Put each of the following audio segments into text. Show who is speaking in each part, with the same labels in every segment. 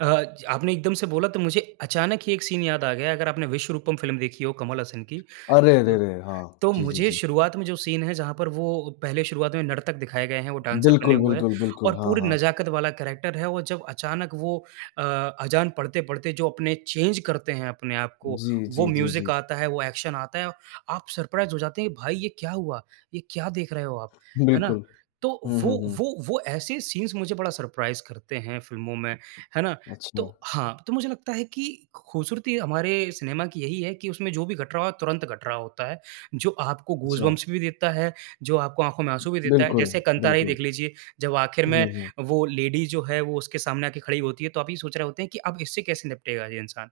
Speaker 1: अ, च आपने एकदम से बोला तो मुझे अचानक ही एक सीन याद आ गया, अगर आपने "विश्वरूपम" फ़िल्म देखी हो कमल हसन की
Speaker 2: अरे, अरे,
Speaker 1: तो
Speaker 2: अरे! हाँ।
Speaker 1: तो
Speaker 2: जी, जी,
Speaker 1: मुझे
Speaker 2: जी।
Speaker 1: शुरुआत में जो सीन है जहाँ पर वो पहले शुरुआत में नर्तक दिखाए गए हैं, वो डान्सर बने
Speaker 2: बिल्कुल,
Speaker 1: हुए हैं
Speaker 2: बिल्कुल, बिल्कुल।
Speaker 1: और
Speaker 2: हाँ,
Speaker 1: पूरी
Speaker 2: हाँ।
Speaker 1: नजाकत वाला कैरेक्टर है। वो जब अचानक वो अ, अजान पढ़ते-पढ़ते जो अपने चेंज करते हैं अपने आप को,
Speaker 2: जी,
Speaker 1: वो
Speaker 2: जी, जी,
Speaker 1: म्यूजिक
Speaker 2: जी।
Speaker 1: आता है, वो एक्शन आता है, आप सरप्राइज़ हो जाते हैं भाई ये क्या हुआ? ये क्या देख रहे हो आप, है ना?
Speaker 2: बिल्कुल।
Speaker 1: तो
Speaker 2: हुँ,
Speaker 1: वो
Speaker 2: हुँ, हुँ।
Speaker 1: वो वो ऐसे सीन्स मुझे बड़ा सरप्राइज़ करते हैं फ़िल्मों में, है ना? तो
Speaker 2: अच्छा।
Speaker 1: हाँ, तो मुझे लगता है कि खूबसूरती हमारे सिनेमा की यही है कि उसमें जो भी घट रहा हो तुरंत घट रहा होता है। जो आपको
Speaker 2: अच्छा।
Speaker 1: गूजबम्पस भी देता है, जो आपको आँखों में आँसू भी देता है।
Speaker 2: बिल्कुल।
Speaker 1: जैसे कंटारा ही
Speaker 2: बिल्कुल।
Speaker 1: देख लीजिए जब आखिर में
Speaker 2: हुँ, हुँ।
Speaker 1: वो लेडी जो है वो उसके सामने आके खड़ी होती है तो आप यही सोच रहे होते हैं कि अब इससे कैसे निपटेगा ये इंसान।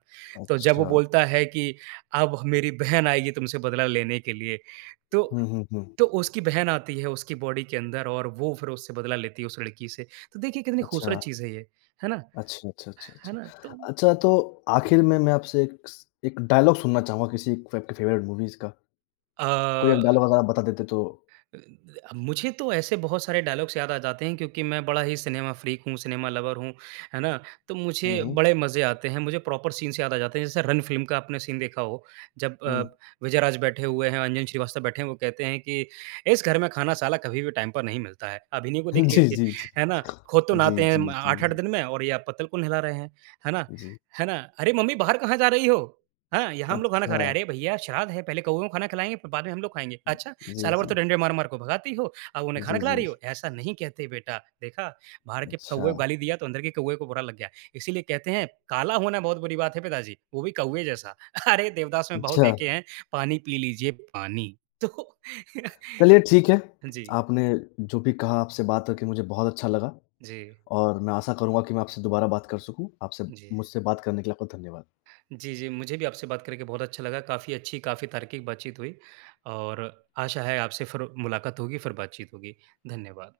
Speaker 1: तो जब वो
Speaker 2: अच्छा।
Speaker 1: बोलता है कि "अब मेरी बहन आएगी तुमसे बदला लेने के लिए" तो
Speaker 2: हुँ, हुँ, हुँ।
Speaker 1: तो उसकी बहन आती है उसकी बॉडी के अंदर और वो फिर उससे बदला लेती है उस लड़की से। तो देखिए कितनी खूबसूरत
Speaker 2: अच्छा।
Speaker 1: चीज है ये, है ना?
Speaker 2: अच्छा, अच्छा, अच्छा,
Speaker 1: है
Speaker 2: अच्छा।
Speaker 1: ना? तो
Speaker 2: अच्छा, तो
Speaker 1: जी।
Speaker 2: आखिर में, मैं आपसे एक स एक डायलॉग सुनना चाहूँगा किसी फ़े फ़ेवरेट मूवीज़ का। कोई एक
Speaker 1: अ
Speaker 2: डायलॉग अगर आप बता देते तो
Speaker 1: [unintelligible] मुझे तो ऐसे बहुत सारे डायलॉग्स याद आ जाते हैं क्योंकि मैं बड़ा ही सिनेमा फ्रीक हूँ, सिनेमा लवर हूँ, है ना? तो
Speaker 2: हुँ,
Speaker 1: मुझे
Speaker 2: हुँ।
Speaker 1: बड़े मजे आते हैं, मुझे प्रॉपर सीन्स से याद आ जाते हैं। जैसे रन फिल्म का आपने सीन देखा हो जब अ,
Speaker 2: हुँ।
Speaker 1: विजय राज बैठे हुए हैं, अंजन श्रीवास्तव बैठे हैं वो कहते हैं कि इस घर में खाना साला कभी भी टाइम पर नहीं मिलता है अभिनव को देख
Speaker 2: जी,
Speaker 1: लीजिए,"
Speaker 2: जी, जी।
Speaker 1: है ना? "खुद तो
Speaker 2: जी,
Speaker 1: नहाते हैं
Speaker 2: जी,
Speaker 1: अम,
Speaker 2: जी,
Speaker 1: 8-8
Speaker 2: जी।
Speaker 1: दिन में और ये आप पत्तल को नहला रहे हैं," है ना
Speaker 2: उ, जी।
Speaker 1: है ना? "अरे! मम्मी बाहर कहाँ जा रही हो? हाँ, यहाँ हम लोग खाना खा रहे हैं।
Speaker 2: अच्छा।
Speaker 1: अरे भइया! श्राद्ध है पहले कउओं को खाना खिलाएँगे फिर बाद में हम लोग खाएँगे। अच्छा!
Speaker 2: जी,
Speaker 1: साल भर तो
Speaker 2: जी।
Speaker 1: डंडे मार-मार कर भगाती हो अब
Speaker 2: जी,
Speaker 1: उन्हें खाना खिला
Speaker 2: जी, जी।
Speaker 1: रही हो। ऐसा नहीं कहते बेटा देखा बाहर के कउए
Speaker 2: अच्छा।
Speaker 1: गाली दिया तो अंदर के कउए को बुरा लग गया। इसीलिए कहते हैं काला होना बहुत बुरी बात है पिताजी वो भी कौवा जैसा। अरे! देवदास में बहुत
Speaker 2: अच्छा।
Speaker 1: देखे हैं पानी पी लीजिए पानी।" तो
Speaker 2: चलिए ठीक है।
Speaker 1: हाँ, जी।
Speaker 2: आपने जो भी कहा, आपसे बात करके मुझे बहुत अच्छा लगा
Speaker 1: जी।
Speaker 2: और मैं आशा करूँगा कि मैं आपसे दोबारा बात कर सकूँ। आपसे
Speaker 1: जी।
Speaker 2: मुझसे बात करने के लिए आपका धन्यवाद।
Speaker 1: जी, जी। मुझे भी आपसे बात करके बहुत अच्छा लगा। काफ़ी अच्छी, काफ़ी तार्किक बातचीत हुई और आशा है आपसे फिर मुलाकात होगी, फिर बात-चीत होगी। धन्यवाद।